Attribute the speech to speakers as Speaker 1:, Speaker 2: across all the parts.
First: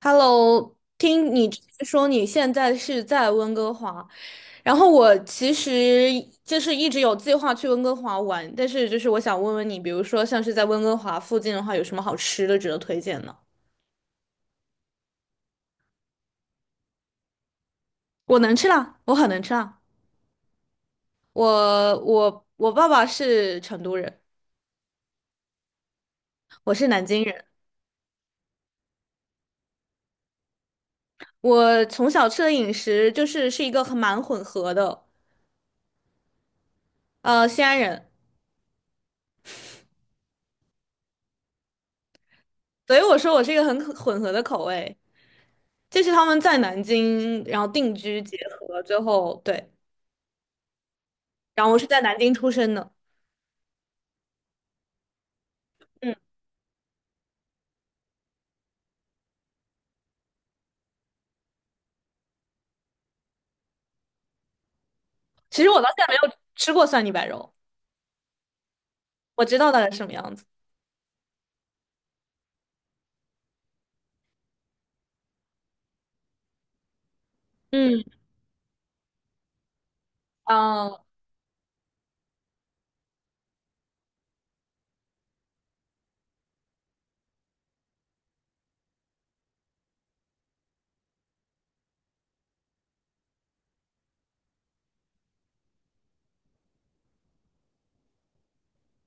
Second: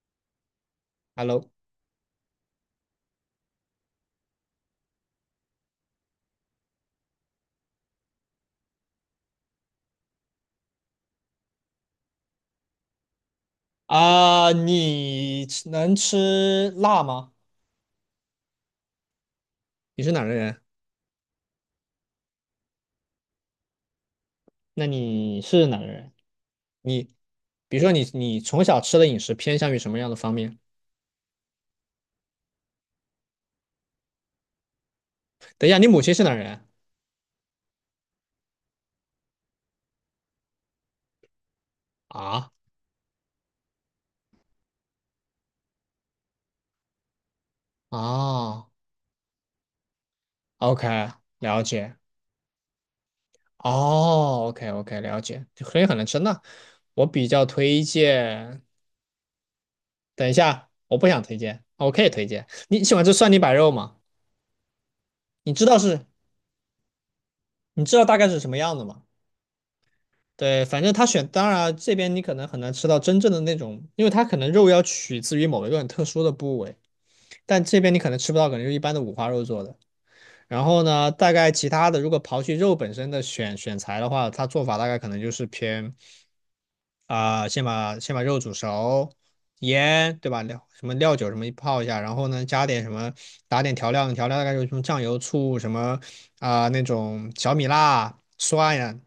Speaker 1: Hello，听你
Speaker 2: Hello，
Speaker 1: 之前说你现在是在温哥华，然后我其实就是一直有计划去温哥华玩，但是就是我想问问你，比如说像是在温哥华附近的话，有什么好吃的值得推荐呢？
Speaker 2: 啊，能吃辣吗？
Speaker 1: 我能吃辣，我很能吃辣。
Speaker 2: 你是哪儿的人？
Speaker 1: 我爸爸是成都人，
Speaker 2: 那你是哪的人？
Speaker 1: 我是
Speaker 2: 你
Speaker 1: 南京人，
Speaker 2: 比如说你从小吃的饮食偏向于什么样的方面？
Speaker 1: 我从小吃的饮食就是一个很蛮混合的，
Speaker 2: 等一下，你母亲是哪儿人？
Speaker 1: 西安人，
Speaker 2: 啊
Speaker 1: 所以我说我是一个很混合的口味。这是他们在南京，然后定居结
Speaker 2: 啊
Speaker 1: 合最后，对，
Speaker 2: ，OK，了
Speaker 1: 然后我是
Speaker 2: 解。
Speaker 1: 在南京出生的。
Speaker 2: 哦，OK OK，了解。所以很能
Speaker 1: 嗯，
Speaker 2: 吃。那我比较推荐，等一下，我不想推荐，我可以推荐。你喜欢吃蒜泥白肉吗？你
Speaker 1: 其
Speaker 2: 知
Speaker 1: 实
Speaker 2: 道
Speaker 1: 我到现
Speaker 2: 是，
Speaker 1: 在没有吃过蒜泥白肉，
Speaker 2: 你知道大概是什么样的吗？
Speaker 1: 我知道大概是什么样子。
Speaker 2: 对，反正当然这边你可能很难吃到真正的那种，因为它可能肉要取自于某一个很特殊的部位，但这边你
Speaker 1: 嗯，
Speaker 2: 可能吃不到，可能就一般的五花肉做的。然后
Speaker 1: 嗯
Speaker 2: 呢，大概其他的，如果刨去肉本身的选材的话，它做法大概可能就是先把肉煮熟，盐对吧？料什么料酒什么泡一下，然后呢加点什么，打点调料，调料大概就是什么酱油、醋什么那种小米辣、蒜呀，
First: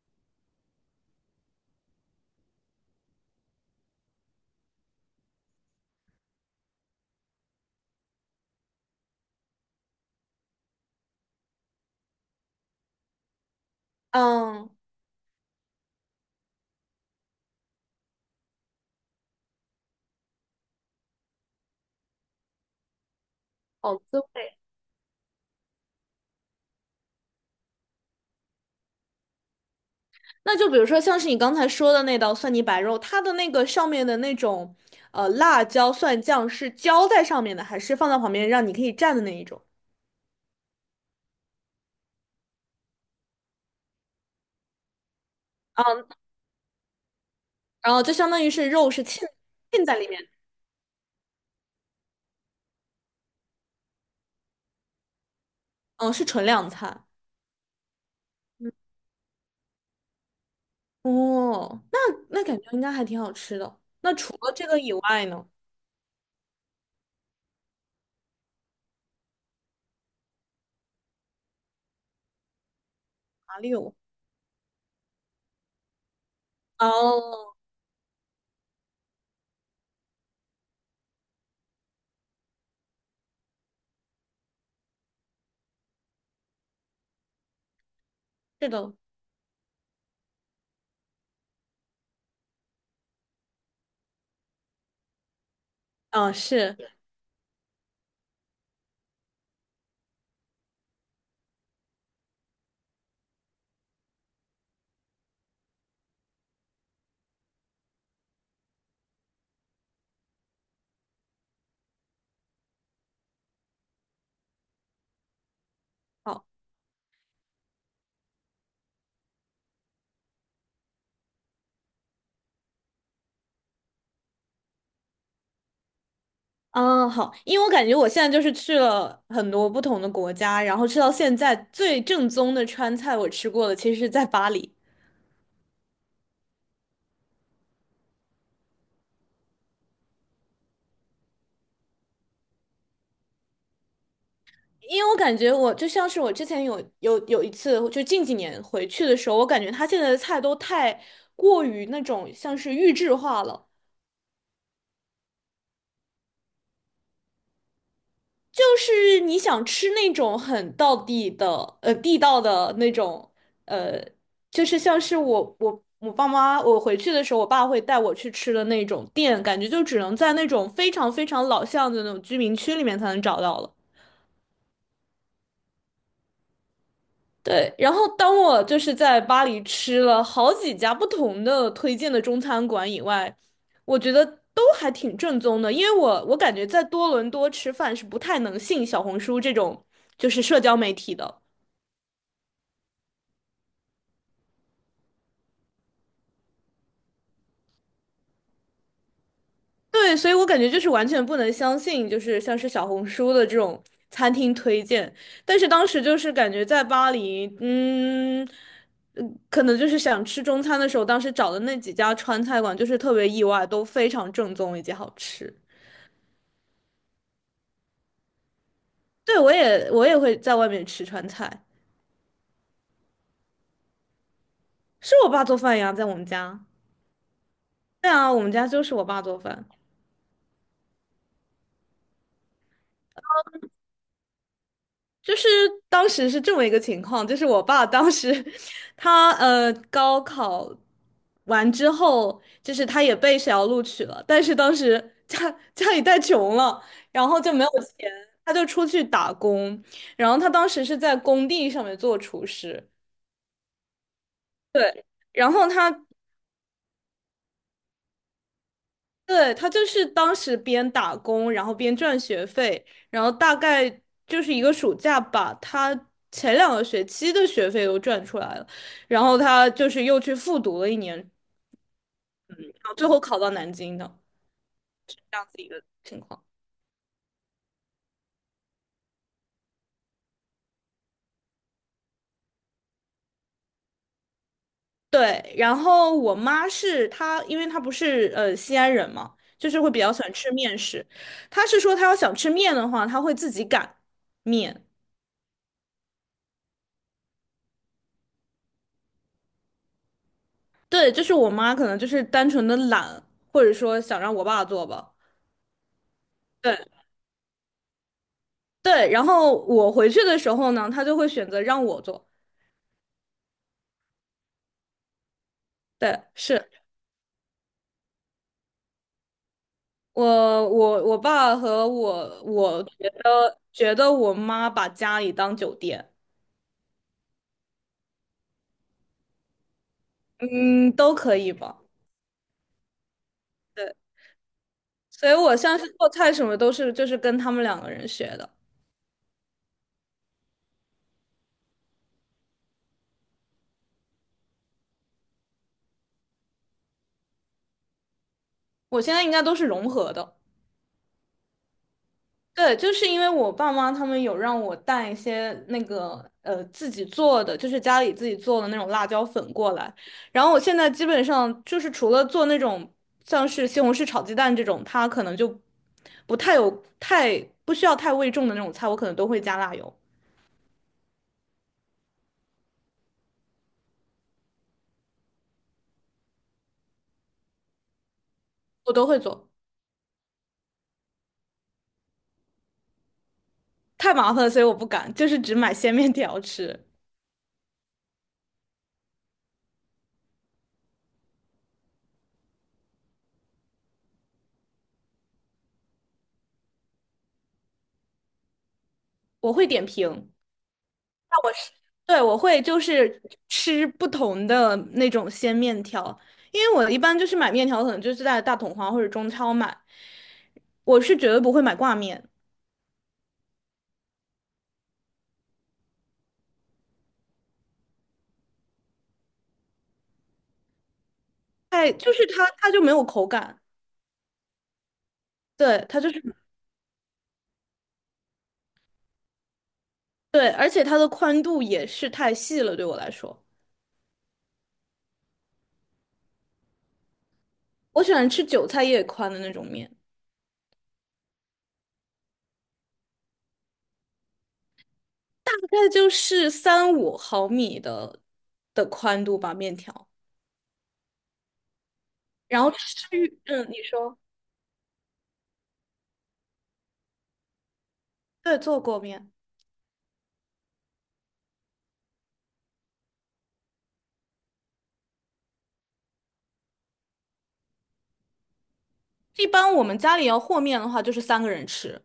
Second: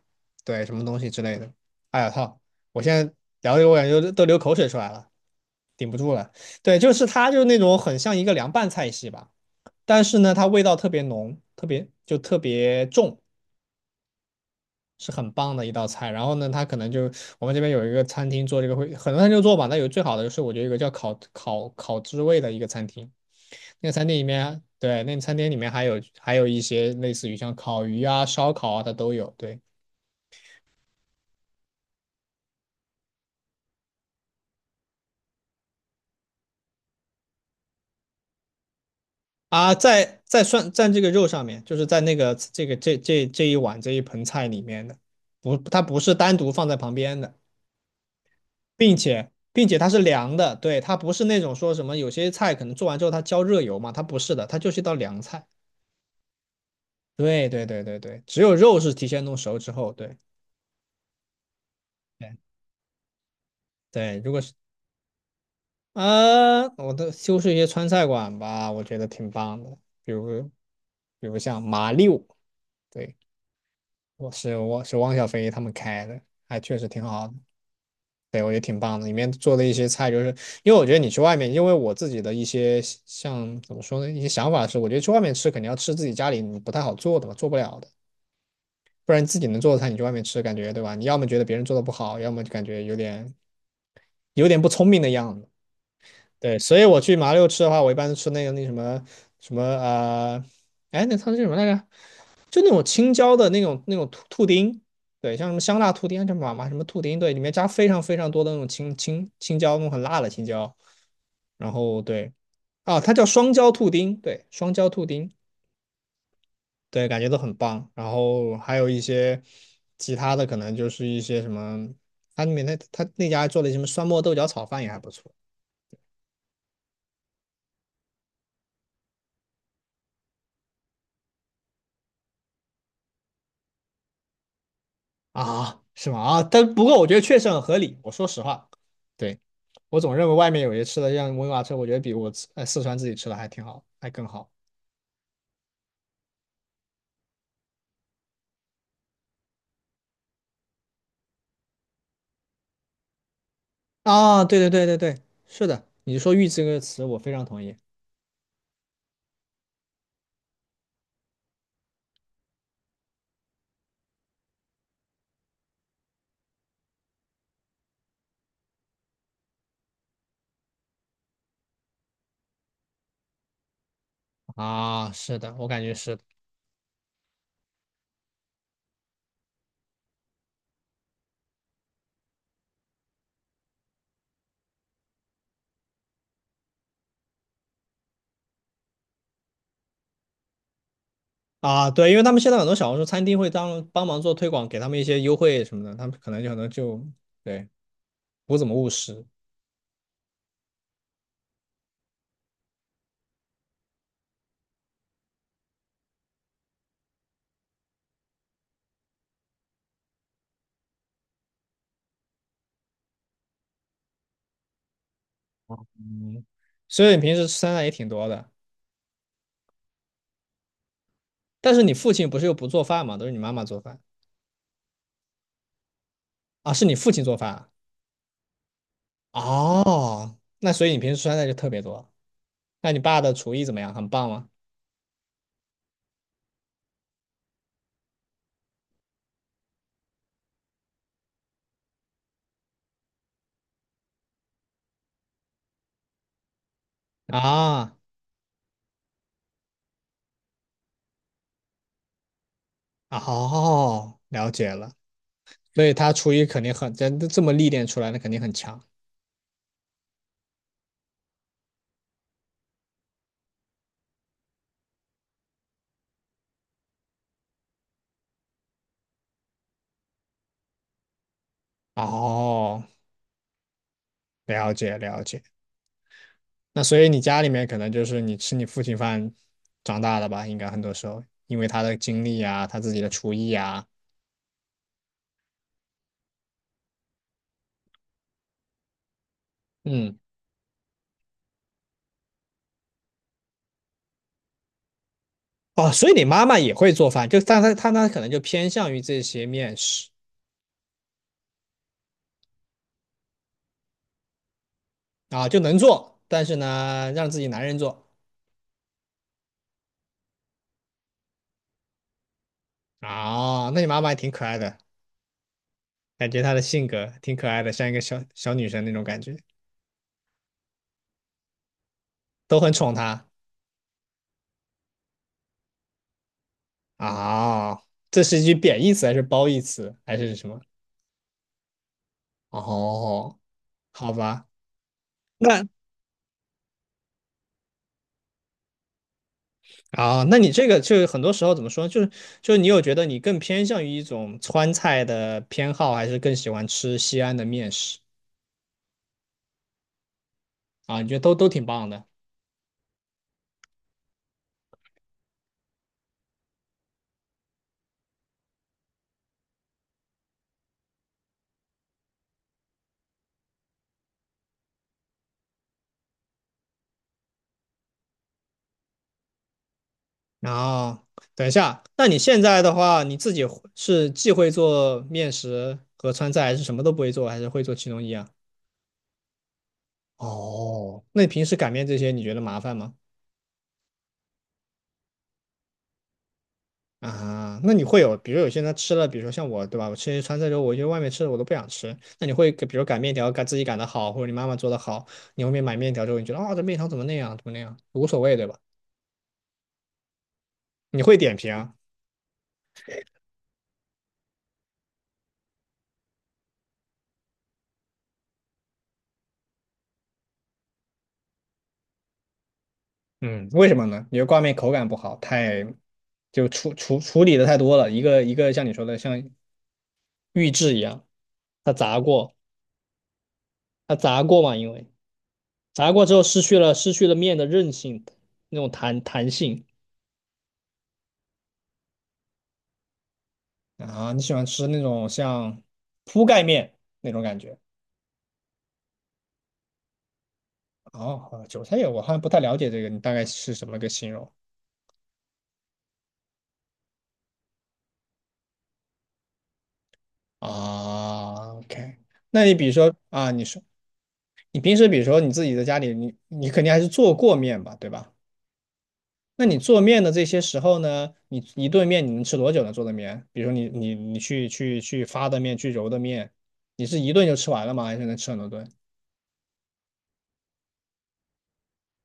Speaker 2: 对什么东西之类的。哎呀操！我现在聊的我感觉都流口水出来了，顶不住了。对，就是它就是那种很像一个凉拌菜系吧，但是呢它味道特别浓，特别重。
Speaker 1: 嗯，
Speaker 2: 是很棒的一道菜。然后呢，它可能就我们这边有一个餐厅做这个会，很多餐厅做吧。那有最好的就是我觉得有一个叫烤知味的一个餐厅，那个
Speaker 1: 好
Speaker 2: 餐厅
Speaker 1: 滋
Speaker 2: 里
Speaker 1: 味。
Speaker 2: 面，对，那个餐厅里面还有一些类似于像烤鱼啊、烧烤啊，它都有。对
Speaker 1: 那就比如说，像是你刚才说的那道蒜泥白肉，它的那个上面的那种辣椒蒜酱是浇在上面的，还是放在旁边让你可以蘸的那一种？
Speaker 2: 啊，涮在这个肉上面，就是在这一这一盆菜里面的，不，它不
Speaker 1: 嗯，
Speaker 2: 是单独放在旁边的。
Speaker 1: 然后就相当于是肉
Speaker 2: 并
Speaker 1: 是浸
Speaker 2: 且并且
Speaker 1: 浸
Speaker 2: 它
Speaker 1: 在
Speaker 2: 是
Speaker 1: 里面，
Speaker 2: 凉的，对，它不是那种说什么有些菜可能做完之后它浇热油嘛，它不是的，它就是一道凉菜。
Speaker 1: 嗯，是纯凉菜。
Speaker 2: 对对对对对，只有肉是提前弄熟之后，对
Speaker 1: 哦，那
Speaker 2: 对
Speaker 1: 那感觉应该还挺好吃的。那
Speaker 2: 对，如
Speaker 1: 除
Speaker 2: 果
Speaker 1: 了
Speaker 2: 是
Speaker 1: 这个以外呢？
Speaker 2: 啊，我都修饰一些川菜馆吧，我觉得挺棒的，比如比如像麻六，对，
Speaker 1: 哪里有？
Speaker 2: 我是汪小菲他们开的，还确实挺好的，
Speaker 1: 哦，
Speaker 2: 对我觉得挺棒的，里面做的一些菜就是，因为我觉得你去外面，因为我自己的一些像怎么说呢，一些想法是，我觉得去外面吃肯定要吃自己家里你不太好做的吧，做不了的。
Speaker 1: 是的，
Speaker 2: 不然自己能做的菜，你去外面吃，感觉对吧？你要么觉得别人做的不好，要么就感觉有点不聪明的样子。
Speaker 1: 啊，
Speaker 2: 对，
Speaker 1: 是，
Speaker 2: 所以我去麻六吃的话，我一般都吃那个那什么什么呃，哎，那它是什么来着？就那种青椒的那种兔丁，对，像什么香辣兔丁，叫麻什么兔丁，对，里面加非常非常多的那种青椒，那种很辣的青椒。然后对啊，它叫双椒兔丁，对，双椒兔丁，
Speaker 1: 好，
Speaker 2: 对，感觉都很棒。然后还有一些其他的，可能就是一些什么，它里面那它那家做的什么酸沫豆角炒饭也还不错。
Speaker 1: 啊，好，因为我感觉我现在就是去了很多不同的国家，然后吃到现在最正宗的川菜，我吃过的其实是在巴黎。
Speaker 2: 啊，是吗？啊，但不过我觉得确实很合理。我说实话，对，我总认为外面有些吃的像温瓦车，我觉得比四川自己吃的还挺好，还更好。
Speaker 1: 因为我感觉我就像是我之前有一次，就近几年回去的时候，我感觉他现在的菜都太过于那种像是预制化了。
Speaker 2: 啊，对对对对对，是的，你说"玉"这个词，我非常同意。
Speaker 1: 就是你想吃那种很道地的，地道的那种，呃，就是像是我爸妈，我回去的时候，我爸会带我去吃的那种店，感觉就只能在那种非常非常老巷子的那种居民区里面才能找到了。
Speaker 2: 啊，是的，我感觉是的
Speaker 1: 对，然后当我就是在巴黎吃了好几家不同的推荐的中餐馆以外，我觉得都还挺正宗的，因为我感觉在多伦多吃饭是不太能信小红书这种就是社交媒体的。
Speaker 2: 啊，对，因为他们现在很多小红书餐厅会当帮忙做推广，给他们一些优惠什么的，他们可能就对不怎么务实。
Speaker 1: 对，所以我感觉就是完全不能相信，就是像是小红书的这种餐厅推荐。但是当时就是感觉在巴黎，嗯，可能就是想吃中餐的时候，当时找的那几家川菜馆就是特别意外，都非常正宗以及好吃。
Speaker 2: 嗯，所以你平时吃酸菜也挺多的，
Speaker 1: 对，我也会在外面吃川菜，
Speaker 2: 但是你父亲不是又不做饭嘛，都是你妈妈做饭
Speaker 1: 是我爸做饭呀，在我们家。
Speaker 2: 啊？是你父亲做饭啊
Speaker 1: 对啊，我们家就是我爸做饭。
Speaker 2: 哦，那所以你平时酸的就特别多。那你爸的厨艺怎么样？很棒吗？
Speaker 1: 就是当时是这么一个情况，就是我爸当时 他高考完之后，就是他也被学校录取了，但是当时家里太穷了，然后就没有
Speaker 2: 啊，
Speaker 1: 钱，他就出去打工，然后他当时是在工地上面做厨师，
Speaker 2: 哦，了解了。
Speaker 1: 对，然后
Speaker 2: 所
Speaker 1: 他
Speaker 2: 以他厨艺肯定很，这这么历练出来的肯定很强。
Speaker 1: 对，他就是当时边打工，然后边赚学费，然后大概就是一个暑假吧，他前两个学期的学费都赚出来了，然后他就是又去复读了一年，然
Speaker 2: 哦，
Speaker 1: 后最后考到南京的
Speaker 2: 了解了
Speaker 1: 这
Speaker 2: 解。
Speaker 1: 样子一个情况。
Speaker 2: 那所以你家里面可能就是你吃你父亲饭长大的吧？应该很多时候，因为他的经历啊，他自己的厨艺啊，
Speaker 1: 对，然后我妈是她，因为她不是西安人嘛，就是会比较
Speaker 2: 嗯，
Speaker 1: 喜欢吃面食。她是说她要想吃面的话，她会自己擀面。
Speaker 2: 哦，所以你妈妈也会做饭，就但她可能就偏向于这些面食
Speaker 1: 对，就是我妈可能就是单纯的懒，或者说想让我爸做吧。
Speaker 2: 啊，就能做，但是
Speaker 1: 对。
Speaker 2: 呢，让自己男人做。
Speaker 1: 对，然后我回去的时候呢，他就会选择让我做。
Speaker 2: 啊，那你妈妈也挺可爱的，
Speaker 1: 对，
Speaker 2: 感觉她的
Speaker 1: 是
Speaker 2: 性格挺可爱的，像一个小小女生那种感觉，
Speaker 1: 我我爸和我，
Speaker 2: 都很
Speaker 1: 我
Speaker 2: 宠
Speaker 1: 觉
Speaker 2: 她
Speaker 1: 得觉得我妈把家里当酒店，
Speaker 2: 啊。这是一句贬义词还是褒义词还是什么？
Speaker 1: 嗯，都可以吧。
Speaker 2: 哦，
Speaker 1: 对，
Speaker 2: 好吧，
Speaker 1: 所以我
Speaker 2: 那
Speaker 1: 像是做菜什么都是就是跟他们两个人学的，
Speaker 2: 啊，那你这个就很多时候怎么说，就是就是你有觉得你更偏向于一种川菜的偏好，还是更喜欢吃西安的面食
Speaker 1: 我现在应该都是融合的。
Speaker 2: 啊？你觉得都挺棒的
Speaker 1: 对，就是因为我爸妈他们有让我带一些那个自己做的，就是家里自己做的那种辣椒粉过来。然后我现在基本上就是除了做那种像是西红柿炒鸡蛋这种，它可能就不太有太不需要太味重的那种菜，我可能都会加辣油，
Speaker 2: 然后，等一下，那你现在的话，你自己会是既会做面食和川菜，还是什么都不会做，还是会做其中一样？
Speaker 1: 我都会做。
Speaker 2: 哦，那你平时擀面这些，你觉得麻烦吗？
Speaker 1: 太麻烦了，所以我不敢，就是只买 鲜面条吃。
Speaker 2: 啊，那你会有，比如有些人他吃了，比如说像我，对吧？我吃一些川菜之后，我觉得外面吃的我都不想吃。那你会给比如擀面条，擀自己擀的好，或者你妈妈做的好，你后面买面条之后，你觉得啊、这面条怎么那样，怎么那样，无所谓，对吧？
Speaker 1: 我会点评。
Speaker 2: 你会点评，
Speaker 1: 对，我会就是吃不同的那种鲜面条，因为我一般就是买面条，可能就是在大统华或者中超买，我是绝对不会买挂面，
Speaker 2: 嗯，为什么呢？因为挂面口感不好，太就处理的太多了，一个一个像你说的像预制一样，它
Speaker 1: 太
Speaker 2: 炸
Speaker 1: 就是
Speaker 2: 过，
Speaker 1: 它就没有口感，
Speaker 2: 它炸过嘛，因为
Speaker 1: 对，
Speaker 2: 炸
Speaker 1: 它
Speaker 2: 过
Speaker 1: 就
Speaker 2: 之
Speaker 1: 是
Speaker 2: 后失去了面的韧性，那种弹性
Speaker 1: 对，而且它的宽度也是太细了，对我来说，
Speaker 2: 啊。你喜欢吃那种像铺盖面那种感觉？
Speaker 1: 我喜欢吃韭菜叶宽的那种面，
Speaker 2: 哦，韭菜叶我好像不太了解这个，你大概是什么个形容
Speaker 1: 大概就是三五毫米的宽度吧，面条，
Speaker 2: 啊？OK,那你
Speaker 1: 然
Speaker 2: 比如
Speaker 1: 后
Speaker 2: 说
Speaker 1: 吃，
Speaker 2: 啊，你说
Speaker 1: 嗯，你说，
Speaker 2: 你平时比如说你自己在家里，你你肯定还是做过面吧，对吧？
Speaker 1: 对，做过面，
Speaker 2: 那你做面的这些时候呢，你一顿面你能吃多久呢？做的面，比如说你你你去发的面，去揉的面，你是一顿就吃完了吗？还是能吃很多顿？
Speaker 1: 一般我们家里要和面的话，就是三个人吃。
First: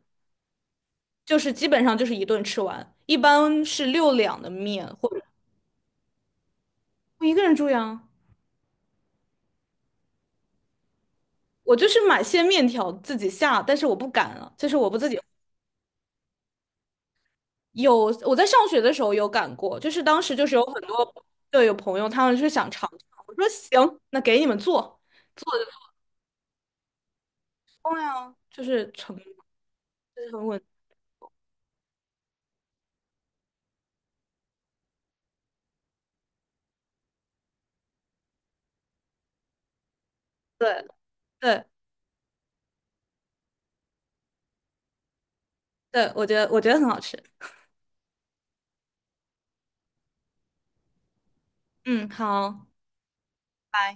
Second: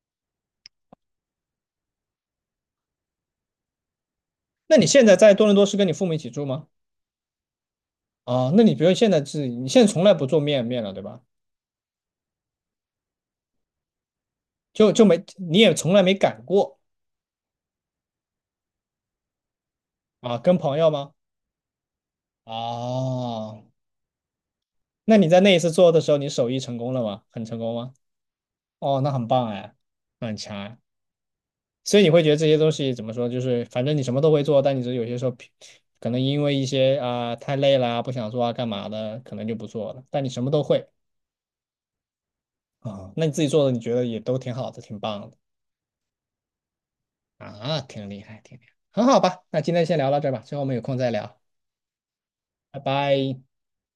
Speaker 1: 就是基本上就是一顿吃完，一般是6两的
Speaker 2: 那你
Speaker 1: 面，
Speaker 2: 现
Speaker 1: 或
Speaker 2: 在
Speaker 1: 者
Speaker 2: 在多伦多是跟你父母一起住吗？
Speaker 1: 我一个人住呀。
Speaker 2: 啊，那你比如现在是你现在从来不做面了，对吧？
Speaker 1: 我就是买些面条自己下，但是我不敢了，就是我
Speaker 2: 就
Speaker 1: 不
Speaker 2: 就
Speaker 1: 自己
Speaker 2: 没你也从来没擀过
Speaker 1: 有。我在上学的时候有擀过，就是当时
Speaker 2: 啊？
Speaker 1: 就是
Speaker 2: 跟
Speaker 1: 有
Speaker 2: 朋
Speaker 1: 很
Speaker 2: 友吗？
Speaker 1: 多对有朋友他们是想尝尝，我说
Speaker 2: 啊，
Speaker 1: 行，那给你们做，
Speaker 2: 那你在那一
Speaker 1: 做的
Speaker 2: 次做的时候，你手艺成功了吗？很成功吗？
Speaker 1: 重呀就是
Speaker 2: 哦，那
Speaker 1: 成就
Speaker 2: 很棒哎，那
Speaker 1: 是
Speaker 2: 很
Speaker 1: 很
Speaker 2: 强
Speaker 1: 稳，
Speaker 2: 哎。所以你会觉得这些东西怎么说，就是反正你什么都会做，但你只是有些时候可能因为一些太累啦，不想做啊干嘛的，可能就不做了。但你什么都
Speaker 1: 对
Speaker 2: 会
Speaker 1: 对
Speaker 2: 那你自己做的你觉得也都挺好的，挺棒的
Speaker 1: 对，我觉得我觉得很好吃，
Speaker 2: 啊，挺厉害，挺厉害，很好吧？那今天先聊到这儿吧，之后我们有空再聊，
Speaker 1: 嗯，好。
Speaker 2: 拜拜。
Speaker 1: 拜。